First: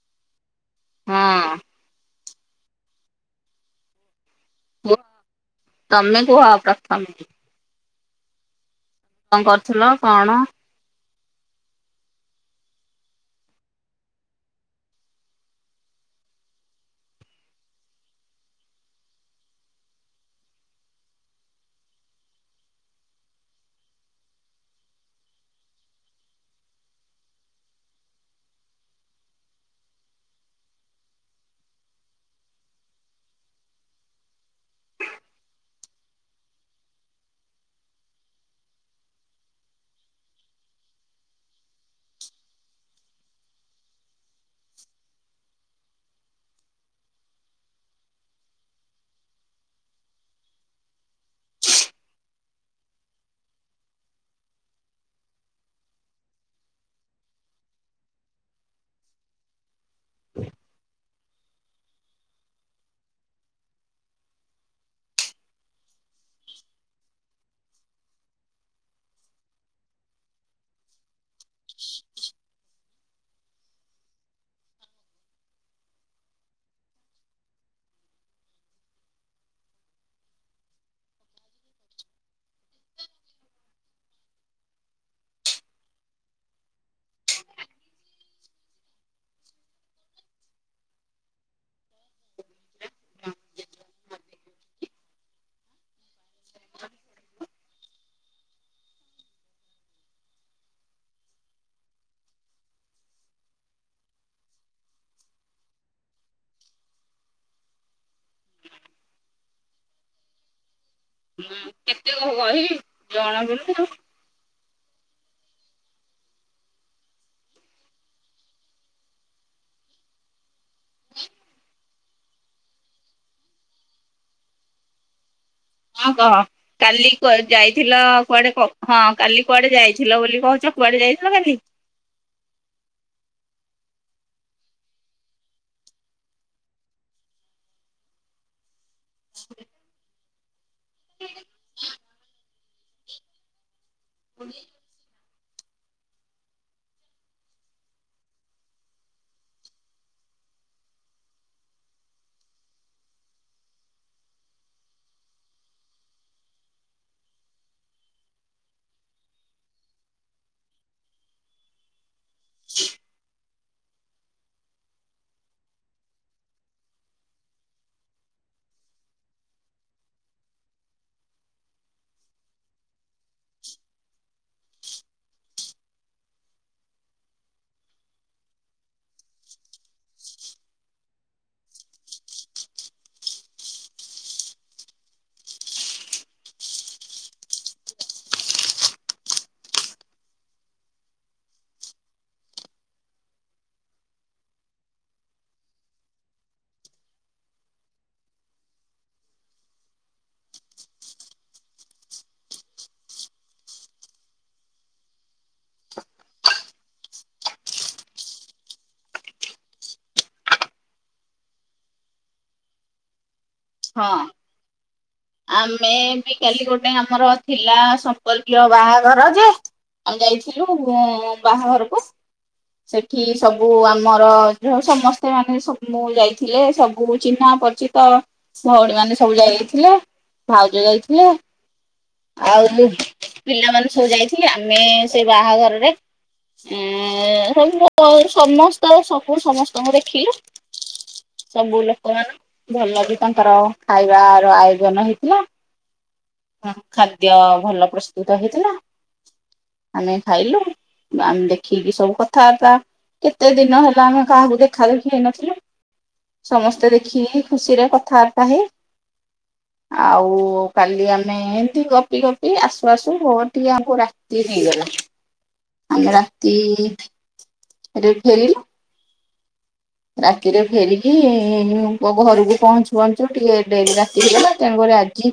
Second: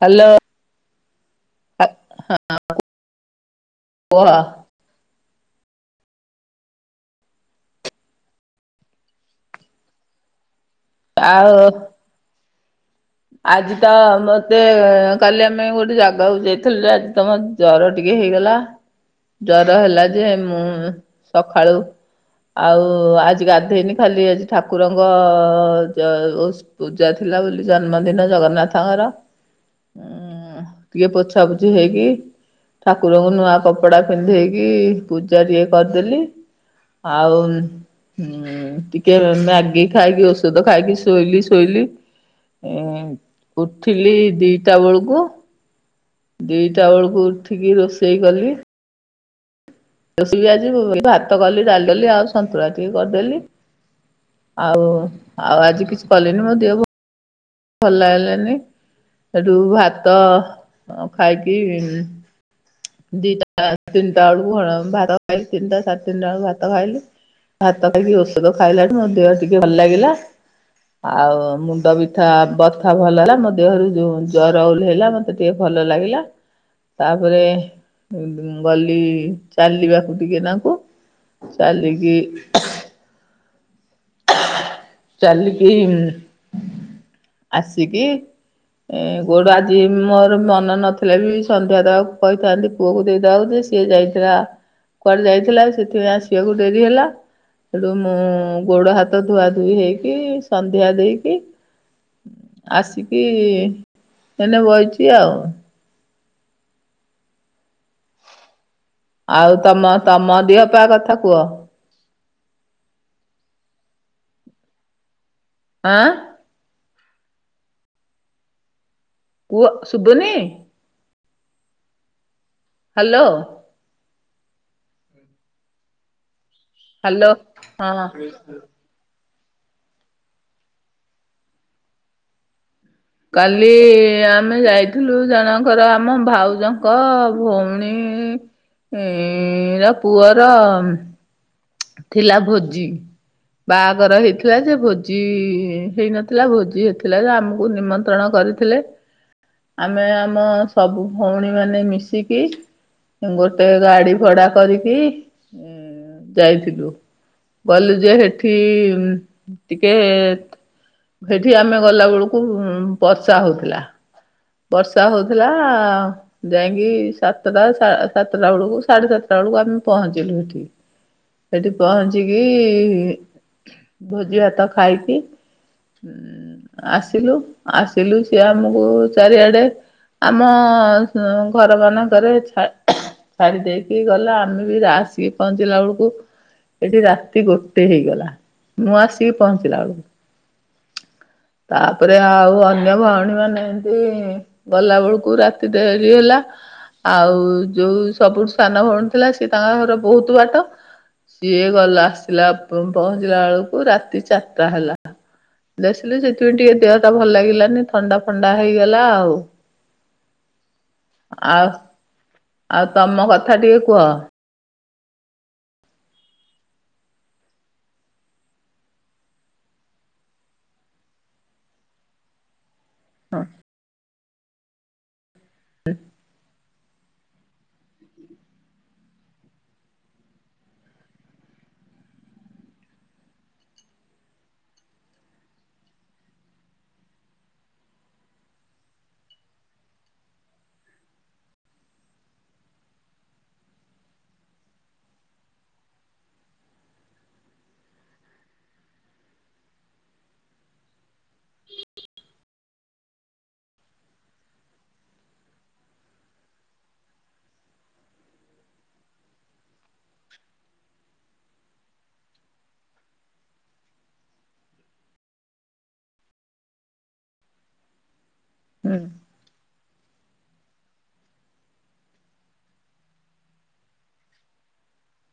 Hello ହଁ [unintelligible] [unintelligible] କଣ କରୁଥିଲ କଣ ଆଉ ଆଜି ତ ମତେ କାଲି ଆମେ ଗୋଟେ ଜାଗାକୁ ଯାଇଥିଲୁ ଆଜି ତମ ଜର ଟିକେ ହେଇଗଲା ଜର ହେଲା ଯେ ମୁଁ ସକାଳୁ ଆଉ ଆଜି ଗାଧେଇନି ଖାଲି ଆଜି ଠାକୁରଙ୍କ ଯ ପୂଜା ଥିଲା ବୋଲି ଜନ୍ମଦିନ ଜଗନ୍ନାଥଙ୍କର ଟିକେ ପୋଛାପୋଛି ହେଇକି। ଠାକୁରଙ୍କୁ ନୂଆ କପଡା ପିନ୍ଧେଇକି ପୂଜା ଟଏ କରିଦେଲି। ଆଉ ହୁଁ ଟିକେ ମ୍ୟାଗି ଖାଇକି ଔଷଧ ଖାଇକି ଶୋଇଲି ଶୋଇଲି ଏ ଉଠିଲି ଦିଟା ବେଳକୁ ଦିଟା ବେଳକୁ ଉଠିକି ରୋଷେଇ କଲି ରୋଷ ବି ଆଜି ଭାତ କଲି ଡାଲିଦଲି ଆଉ ସନ୍ତୁଳା ଟିକେ କରିଦେଲି ଆଉ ଆଉ ଆଜି କିଛି କଲିନି ମୋ ଦେଅ ଭଲ ଲାଗିଲନି ହେଟୁ ଭାତ ଖାଇକି ଦିଟା ତିନିଟା ବେଳକୁ ଭାତ ଖାଇଲି ତିନିଟା ସାତେ ତିନିଟା ବେଳକୁ ଭାତ ଖାଇଲି ଭାତ ଖାଇକି ଔଷଧ ଖାଇଲାଣି ମୋ ଦେହ ଟିକେ ଭଲ ଲାଗିଲା। ଆଉ ମୁଣ୍ଡ ବିିଠା ବଥା ଭଲ ହେଲା ମୋ ଦେହରୁ ଯୋଉ ଜରଉଲ ହେଲା ମତେ ଟିକେ ଭଲ ଭଲ ଲାଗିଲା ତାପରେ ଗଲି ଚାଲିବାକୁ ଟିକେ ତାଙ୍କୁ ଚାଲିକି [inaudible] ଚାଲିକି ଆସିକି ଏ କୋଉଠୁ ଆଜି ମୋର ମନ ନଥିଲେ ବି ସନ୍ଧ୍ୟା ତକୁ କହିଥାନ୍ତି ପୁଅକୁ ଦେଇଦଉ ଯେ ସିଏ ଯାଇଥିଲା କୁଆଡେ ଯାଇଥିଲା ସେଥିପାଇଁ ଆସିବାକୁ ଡେରି ହେଲା ସେଠୁ ମୁଁ ଗୋଡ ହାତ ଧୁଆ ଧୁଇ ହେଇକି ସନ୍ଧ୍ୟା ଦେଇକି ଆସିକି ଏନେ ବହିଛି ଆଉ। ଆଉ ତମ ତମ ଦିହ ପା କଥା କୁହ? ଓ [unintelligible] ଆଁ? କୁହ ଶୁବୁନି? ହାଲୋ। ହଁ କହ କାଲି ହ୍ୟାଲୋ ଯାଇଥିଲ ହଁ କୁଆଡେ ହଁ। କାଲି କୁଆଡେ ଯାଇଥିଲ ବୋଲି କହୁଛ କୁଆଡେ ଯାଇଥିଲ କାଲି? କାଲି ଆମେ ଯାଇଥିଲୁ ଜଣଙ୍କର ଆମ ଭାଉଜଙ୍କ ଭଉଣୀ ଇ ଏ ପୁଅର ଥିଲା ଭୋଜି। ବାହାଘର ହେଇଥିଲା ଯେ ଭୋଜି ହେଇନଥିଲା ଭୋଜି ହେଇଥିଲା ଆମକୁ ନିମନ୍ତ୍ରଣ କରିଥିଲେ। ଆମେ ଆମ ସବୁ ଭଉଣୀ ମାନେ ମିଶିକି ଗୋଟେ ଗାଡି ଭଡା କରିକି ଯାଇଥିଲୁ। ଗଲୁ ଯେ ହେଠି ଟିକେ ସେଠି ଆମେ ଗଲାବେଳକୁ କୁ ବର୍ଷା ହଉଥିଲା। ହ [inaudible] ବର୍ଷା ହଉଥିଲା ଯାଇକି ସାତଟା ସାତଟା ବେଳକୁ ସାଢେ ସାତଟା ବେଳକୁ ଆମେ ପହଞ୍ଚିଲୁ ଏଠି। [inaudible] ସେଠି ପହଞ୍ଚିକି ଭୋଜି ଭାତ ଖାଇକି ଆସିଲୁ ଆସିଲୁ ସିଏ ଆମକୁ ଚାରିଆଡେ। ଆମ ଘର ମାନଙ୍କ ଛାଡି ଦେଇକି ଗଲା ଆମେ ବି ରା ଆସିକି ପହଞ୍ଚିଲା ବେଳକୁ ଏଠି ରାତି ଗୋଟେ ହେଇଗଲା ମୁଁ ଆସିକି ପହଞ୍ଚିଲା ବେଳକୁ। [inaudible] ତାପରେ ଆଉ ଅନ୍ୟ ଭଉଣୀ ମାନେ ଏମିତି ଗଲା ବେଳକୁ ରାତି ଡେରି ହେଲା। ଆଉ ଯୋଉ ସବୁଠୁ ସାନ ଭଉଣୀ ଥିଲା ସିଏ ତାଙ୍କ ଘର ବହୁତ ବାଟ। ସିଏ ଗଲା ଆସିଲା ପହଞ୍ଚିଲା ବେଳକୁ ରାତି ଚାରିଟା ହେଲା। ଦେଖିଲୁ ସେଥିପାଇଁ ଟିକେ ଦେହ ଟା ଭଲ ଲାଗିଲାନି ଥଣ୍ଡା ଫଣ୍ଡା ହେଇଗଲା ଆଉ। ଆଉ ଆଉ ତମ କଥା ଟିକେ କୁହ? ହଁ [inaudible] ଆମେ ବି କାଲି ଗୋଟେ ଆମର ଥିଲା ସମ୍ପର୍କୀୟ ବାହାଘର ଯେ ଆମେ ଯାଇଥିଲୁ ବାହାଘରକୁ। ସେଠି ସବୁ ଆମର ଯ ସମସ୍ତେ ମାନେ ସ ମୁଁ ଯାଇଥିଲେ। ସବୁ ଚିହ୍ନା ପରିଚିତ। ଭଉଣୀ ମାନେ ସବୁ ଯାଇାଇଥିଲେ ଭାଉଜ ଯାଇଥିଲେ। ଆଉ ପିଲାମାନେ ସବୁ ଯାଇଥିଲେ ଆମେ ସେ ବାହାଘରରେ ଏ ସ ସମସ୍ତ ସବୁ ସମସ୍ତଙ୍କୁ ଦେଖିଲି। ସବୁ ଲୋକ ମାନ ଭଲ ବି ତାଙ୍କର ଖାଇବାର ଆୟୋଜନ ହେଇଥିଲା। ଖାଦ୍ୟ ଭଲ ପ୍ରସ୍ତୁତ ହେଇଥିଲା ଆମେ ଖାଇଲୁ। ଆମେ ଦେଖିକି ସବୁ କଥାବାର୍ତ୍ତା କେତେ ଦିନ ହେଲା ଆମେ କାହାକୁ ଦେଖା ଦେଖି ହେଇନଥିଲୁ। ସମସ୍ତେ ଦେଖିକି ଖୁସିରେ କଥାବାର୍ତ୍ତା ହେଇ। ଆଉ କାଲି ଆମେ ଏମିତି ଗପି ଗପି ଆସୁ ଆସୁ ଟିକେ ଆମକୁ ରାତି ହେଇଗଲା। ଆମେ ରାତିରେ ଫେରିଲୁ। ହୁଁ। ରାତିରେ ଫେରିକି ଘରକୁ ପହଞ୍ଚୁ ପଞ୍ଚୁ ଟିକେ ଡେରି ରାତି ହେଇଗଲା ଆଜି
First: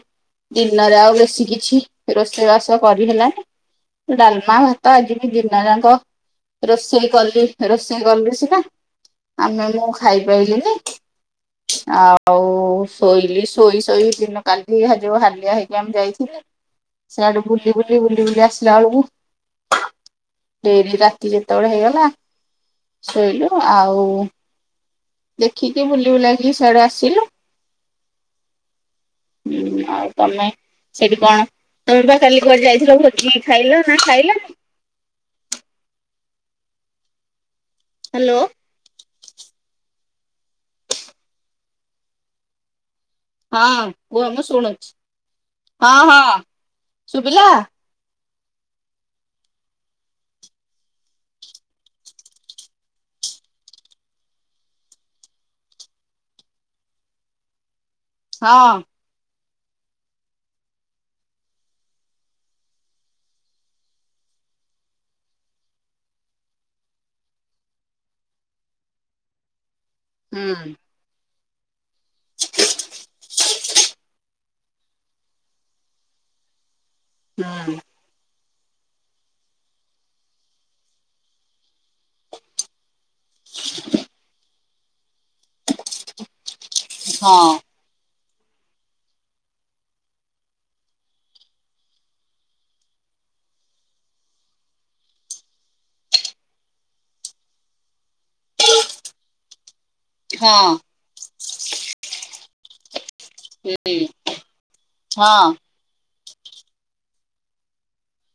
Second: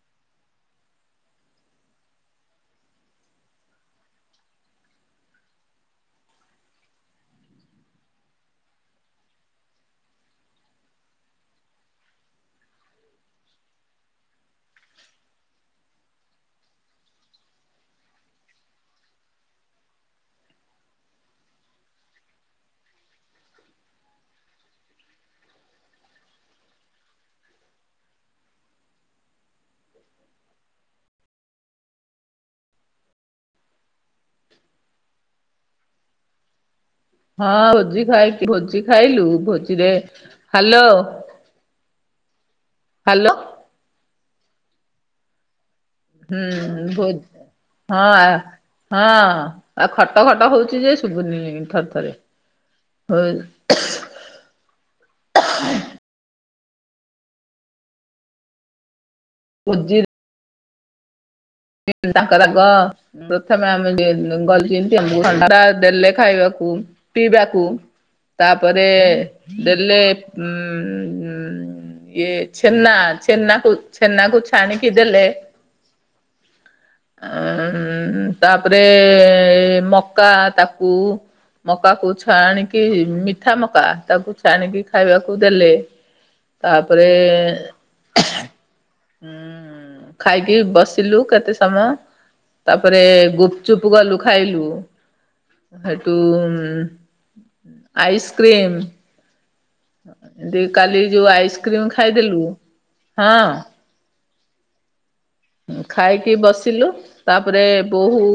ଦିନରେ ଆଉ ବେଶୀ କିଛି ରୋଷେଇବାସ କରିହେଲାଣି ଡଲମା ତ ଆଜି ବି ଜନା ର କ ରୋଷେଇ କଲି, ରୋଷେଇ କଲିି ସେଟା। ଆମେ ମୁଁ ଖାଇପାରିଲିନି। ଆଉ, ଶୋଇଲି ଶୋଇ, ଶୋଇ, ଦିନ କାଲି ଯୋଉ, ହାଲିଆ ହେଇକି ଆମେ ଯାଇଥିଲ। ସିଆଡୁ ବୁଲି ବୁଲି ବୁଲି ବୁଲି ଆସିଲଳୁ। ଡେରି ରାତି ଯେତେବେଳେ ହେଇଗଲା, ଶୋଇଲୁ ଆଉ। ଦେଖିକି, ବୁଲି ବୁଲାକିକି ସଆଡେ ଆସିଲୁ। ହୁଁ ଆଉ ତମେ ସେଠି କଣ? ତମ ପା କାଲି କୁଆଡ଼େ ଯାଇଥିଲ! ଭୋଜି ଖାଇଲ? ନା ଖାଇଲନି? ହଁ ଭୋଜି ଖାଇ ହ୍ୟାଲୋ ଭୋଜି ଖାଇଲୁ ଭୋଜିରେ। ହ୍ୟାଲୋ ହ୍ୟାଲୋ ହଁ ହୁ ଆମଁ ଶୁଣୁଛିୁ ହୁଁ ଭ ହଁ ହଁ ଆଉ ଖଟ ଖଟ ହଉଛି ଯେ ଶୁଭୁନି ଥରେ ଥରେ ହଉ ହଁ ମଜିଦ [unintelligible] ତାଙ୍କରଗ ପ୍ରଥମେ ଆମେ ଗଲିତି ଆମକୁ ଣ୍ଡା ଦେଲେ ଖାଇବାକୁ ପିଇବାକୁ ତାପରେ ଦେଲେ ହୁଁ ଇଏ ଛେନା ଛେନାକୁ ଛେନାକୁ ଛାଣିକି ଦେଲେ ହୁଁ ହ ତାପରେ ମକା ତାକୁ ମକାକୁ ଛାଣିକି ମିଠା ମକା ତାକୁ ଛାଣିକି ଖାଇବାକୁ ଦେଲେ ତାପରେ ହଁ ହୁଁ ଖାଇକି ବସ୍ ିଲୁ କେତେ ସମୟ ତାପରେ ଗୁପଚୁପ ଗଲୁ ଖାଇଲୁ ସେଠୁ ଆଇସ୍କ୍ରିମ ଏତି ହଁ କାଲି ଯୋଉ ଆଇସ୍କ୍ରିମ ଖାଇଦେଲୁ ହଁ ଛଅ ଖାଇକି ବସିଲୁ ତାପରେ ବୋହୂ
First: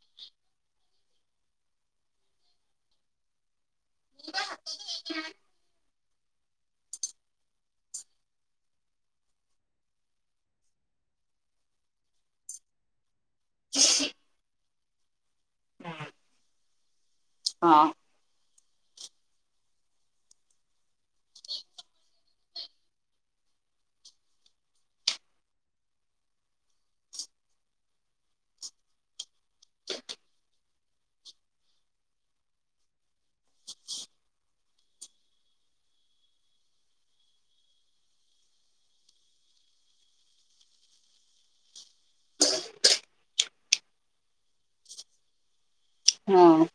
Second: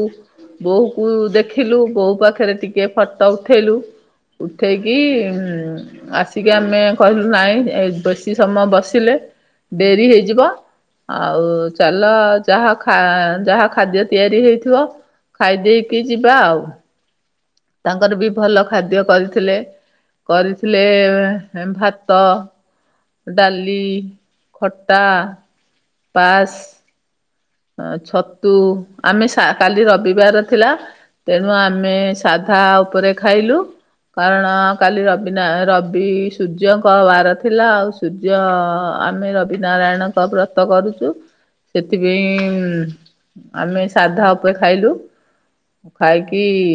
ବୋହୂ କ ଦେଖିଲୁ ବୋହୂ ପାଖରେ ଟିକେ ଫଟ ଉଠେଇଲୁ ଉଠେଇକି ଆସିକି ଆମେ କହିଲୁ ନାଇଁ ଏ ବେଶୀ ସମୟ ବସିଲେ ଡେରି ହେଇଯିବ ଆଉ ଚାଲ ଯାହା ଯାହା ଖାଦ୍ୟ ତିଆରି ହେଇଥିବ ଖାଇ ଦେଇେଇକି ଯିବା ଆଉ ହଁ ତାଙ୍କର ବି ଭଲ ଖାଦ୍ୟ କରିଥିଲେ କରିଥିଲେ ଭାତ ଡାଲି ଖଟା ପାସ୍ ଛତୁ ଆମେ କାଲି ରବିବାର ଥିଲା ତେଣୁ ଆମେ ସାଧା ଉପରେ ଖାଇଲୁ କାରଣ କାଲି ରବି ନା ରବି ସୂର୍ଯ୍ୟଙ୍କ ବାର ଥିଲା ଆଉ ସୂର୍ଯ୍ୟ ଆମେ ରବି ନାରାୟଣଙ୍କ ବ୍ରତ କରୁଛୁ ସେଥିପ ଆମେ ସାଧା ଉପରେ ଖାଇଲୁ ଖାଇକି ହଁ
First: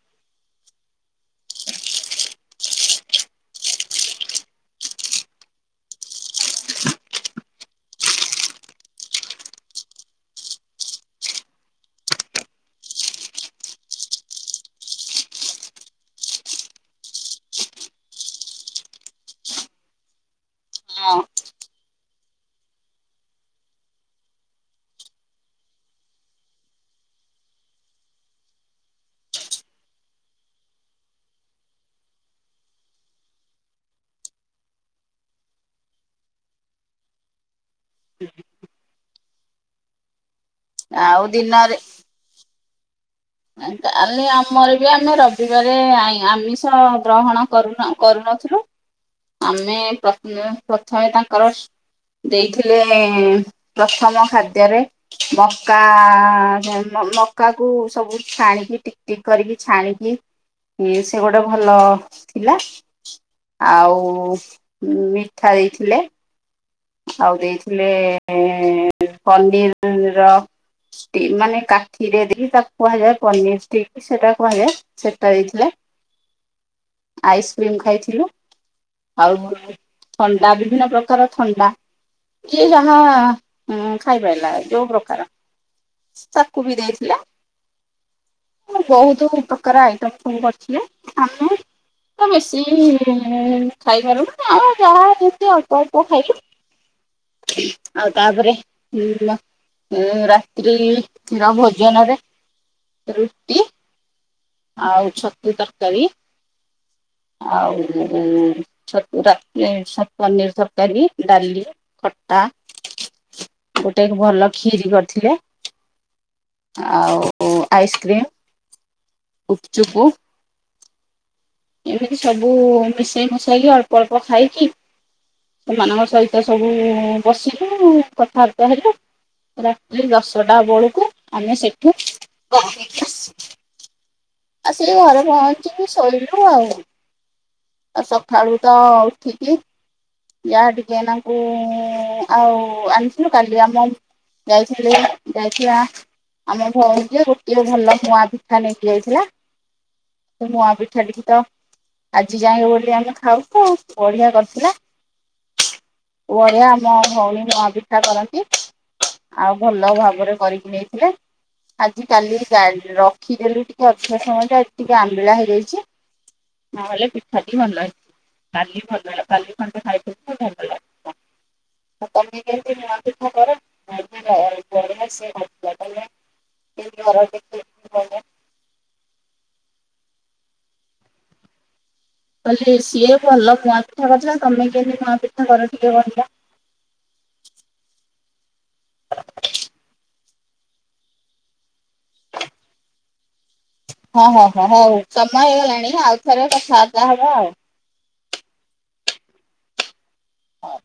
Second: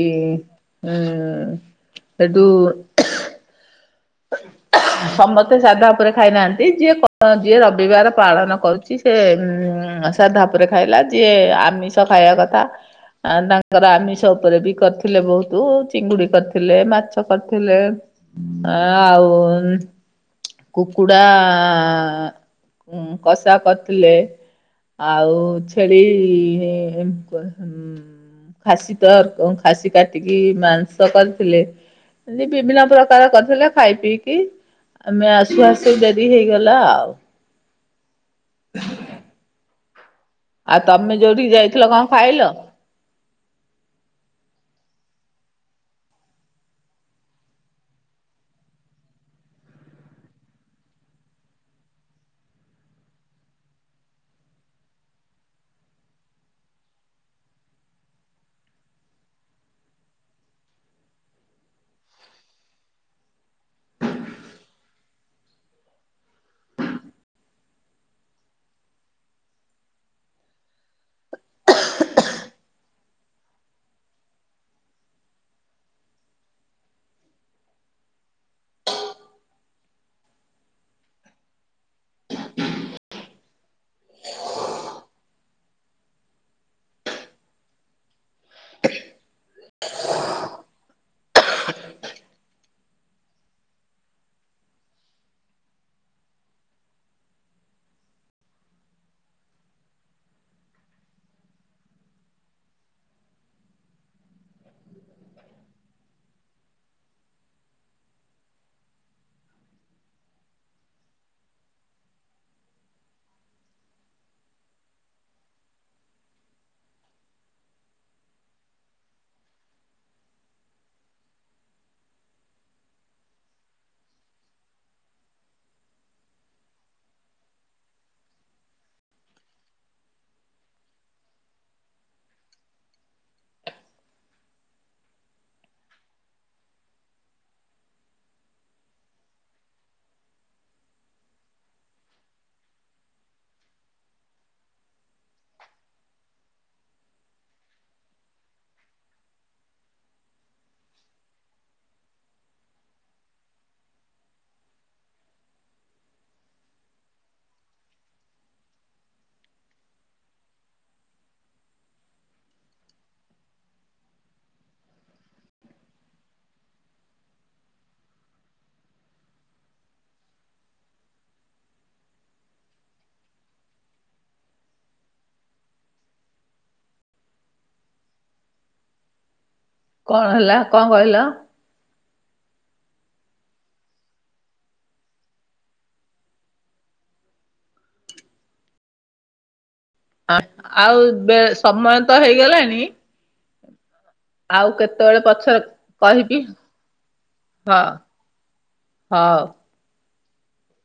ଉ ସେଟୁ [inaudible] ସମସ୍ତେ ସାଧା ଉପରେ ଖାଇନାହାନ୍ତି ଯିଏ ଯିଏ ରବିବାର ପାଳନ କରୁଛି ସେ ସଧା ଉପରେ ଖାଇଲା ଯିଏ ଆମିଷ ଖାଇବା କଥା ଆ ତାଙ୍କର ଆମିଷ ଉପରେ ବି କରିଥିଲେ ବହୁତ ଚିଙ୍ଗୁଡି କରିଥିଲେ ମାଛ କରିଥିଲେ ହଁ ହ ଆଉ ହଁ କୁକୁଡ଼ା କଷା କରିଥିଲେ ଆଉ ଛେଡି। ଖାସି ତର ଖାସି କାଟିକି ମାଂସ କରିଥିଲେ। ଏତି ବିଭିନ୍ନ ପ୍ରକାର କରିଥିଲେ ଖାଇ ପିଇକି। ଆମେ ଆସୁ ଆସୁ ଡେରି ହେଇଗଲା ଆଉ। ଆଉ ତମେ ଯୋଉଠିକି ଯାଇଥିଲ କଣ ଖାଇଲ। ତାହଲେ ଆମର ବି ଆମେ ରବିବାର ଆମିଷ ଗ୍ରହଣ କରୁନୁ। ଆମେ ପ୍ରଥମେ ତାଙ୍କର। ଦେଇଥିଲେ ପ୍ରଥମ ଖାଦ୍ୟରେ ମକା। ମକା କୁ ସବୁ ଛାଣିକି ଟିକ ଟିକ କରିକି ଛାଣିକି। କି ସେ ଗୋଟେ ଭଲ ଥିଲା। ଆଉ ମିଠା ଦେଇଥିଲେ। ଆଉ ଦେଇଥିଲେ ପନିର ର। ମାନେ କାଠିରେ ଦେଇି ତାକୁ କୁହାଯାଏ ପନିର ଟ ସେଟା କୁହାଯାଏ ସେଟା ଦେଇଥିଲା। [unintelligible] ଆଇସ୍କ୍ରିମ ଖାଇଥିଲୁ ଆଉ ଥଣ୍ଡା ବିଭିନ୍ନ ପ୍ରକାର। ଥଣ୍ଡା ଯଏ ଯାହା ଖାଇ ପାରିଲା ଯୋଉ ପ୍ରକାର। ତାକୁ ବି ଦେଇଥିଲା। ବହୁତ ପ୍ରକାର ଆଇଟମ ସବୁ ଅଛି ଆମେ। ତ ବେଶୀ ଖାଇପାରୁନ ଆଉ ଯାହା ଅ। ଖାଇ ଆଉ ତାପରେ। ଉ ରାତ୍ରି ର ଭୋଜନରେ ରୁଟି। ଆଉ ଛତୁ ତରକାରୀ। ଆଉ ଛଟୁର ପନିର ତରକାରୀ ଡାଲି ଖଟା। ଗୋଟେ ଭଲ କ୍ଷିରି କରିିବଥିଲେ। ଆଉ ଆଇସ୍କ୍ରିମ। ଗୁପ ଚୁପୁ। ଏମିତି ସବୁ ମିଶେଇ ମସେଇକି ଅଳ୍ପ ଅଳ୍ପ ଖାଇକି। ସେମାନଙ୍କ ସହିତ ସବୁ ବସିବୁ କଥାବାର୍ତ୍ତା ହେବୁ। ରାତିି ଦଶଟା ବେଳକୁ ଆମେ ସେଠୁ ଆସ। ଆସିକି ଘରେ ପହଞ୍ଚିକି ଶୋଇଲୁ ଆଉ। ଆଉ ସକାଳୁ ତ ଉଠିକି। ୟା ଟିକେନାଙ୍କୁ ଆଉ ଆଣିୁ କାଲି ଆମ। ଯାଇଥିଲ ଯାଇଛଆ। ଆମ ଭଉଣୀଟିଏ ଗୋଟିଏ ଭଲ କୂଆଁ ପିଠା ନେଇକି ଯାଇଥିଲା। ତ ମୁଁ ଆପି ଛଡି ତା। ଆଜି ଯାଇକ ବୋଲି ଆମେ ଖାଉଛୁ ବଢିଆ କରିଥିଲା। ଓଳିଆ ଆମ ଭଉଣୀ ମପିଠା କରନ୍ତି। ଆଉ ଭଲ ଭାବରେ କରିକି ନେଇଥିଲେ। ଆଜି କାଲି ରଖିଦେଲୁ ଟିକେ ଅଧା ସମୟରେ ଟିକେ ଆମ୍ବିଳା ହେଇଯାଇଛି। ନହେଲେ ପିଠାଟି ଭଲ ହେଇଛି କାଲି ଭଲ ହେ କାଲି ଖଣ୍ଡେ ଖାଇ। ବ ଭଲ ଲାଗେ।। ମେ କେମ ନିପେକ୍ଷା କରି। ର। କଣ ହେଲା କଣ କହିଲ। କହେ ସିଏ ଭଲ ନୂଆ ପିଠା କରିଥିଲା ତମେ କେମତି ନୂଆ ପିଠା କର ଟିକେ କହ। [unintelligible] ଆଉ ସମୟ ତ ହେଇଗଲାଣି। ହଁ ହଁ ହଁ ଆଉ ହଉ କେତେବେଳେ ସମୟ ପଛରେ ହେଇଗଲାଣି ଆଉ କହିବି ଥରେ କଥାବାର୍ତ୍ତା ହବ ଆଉ। ହଁ। ହଁ।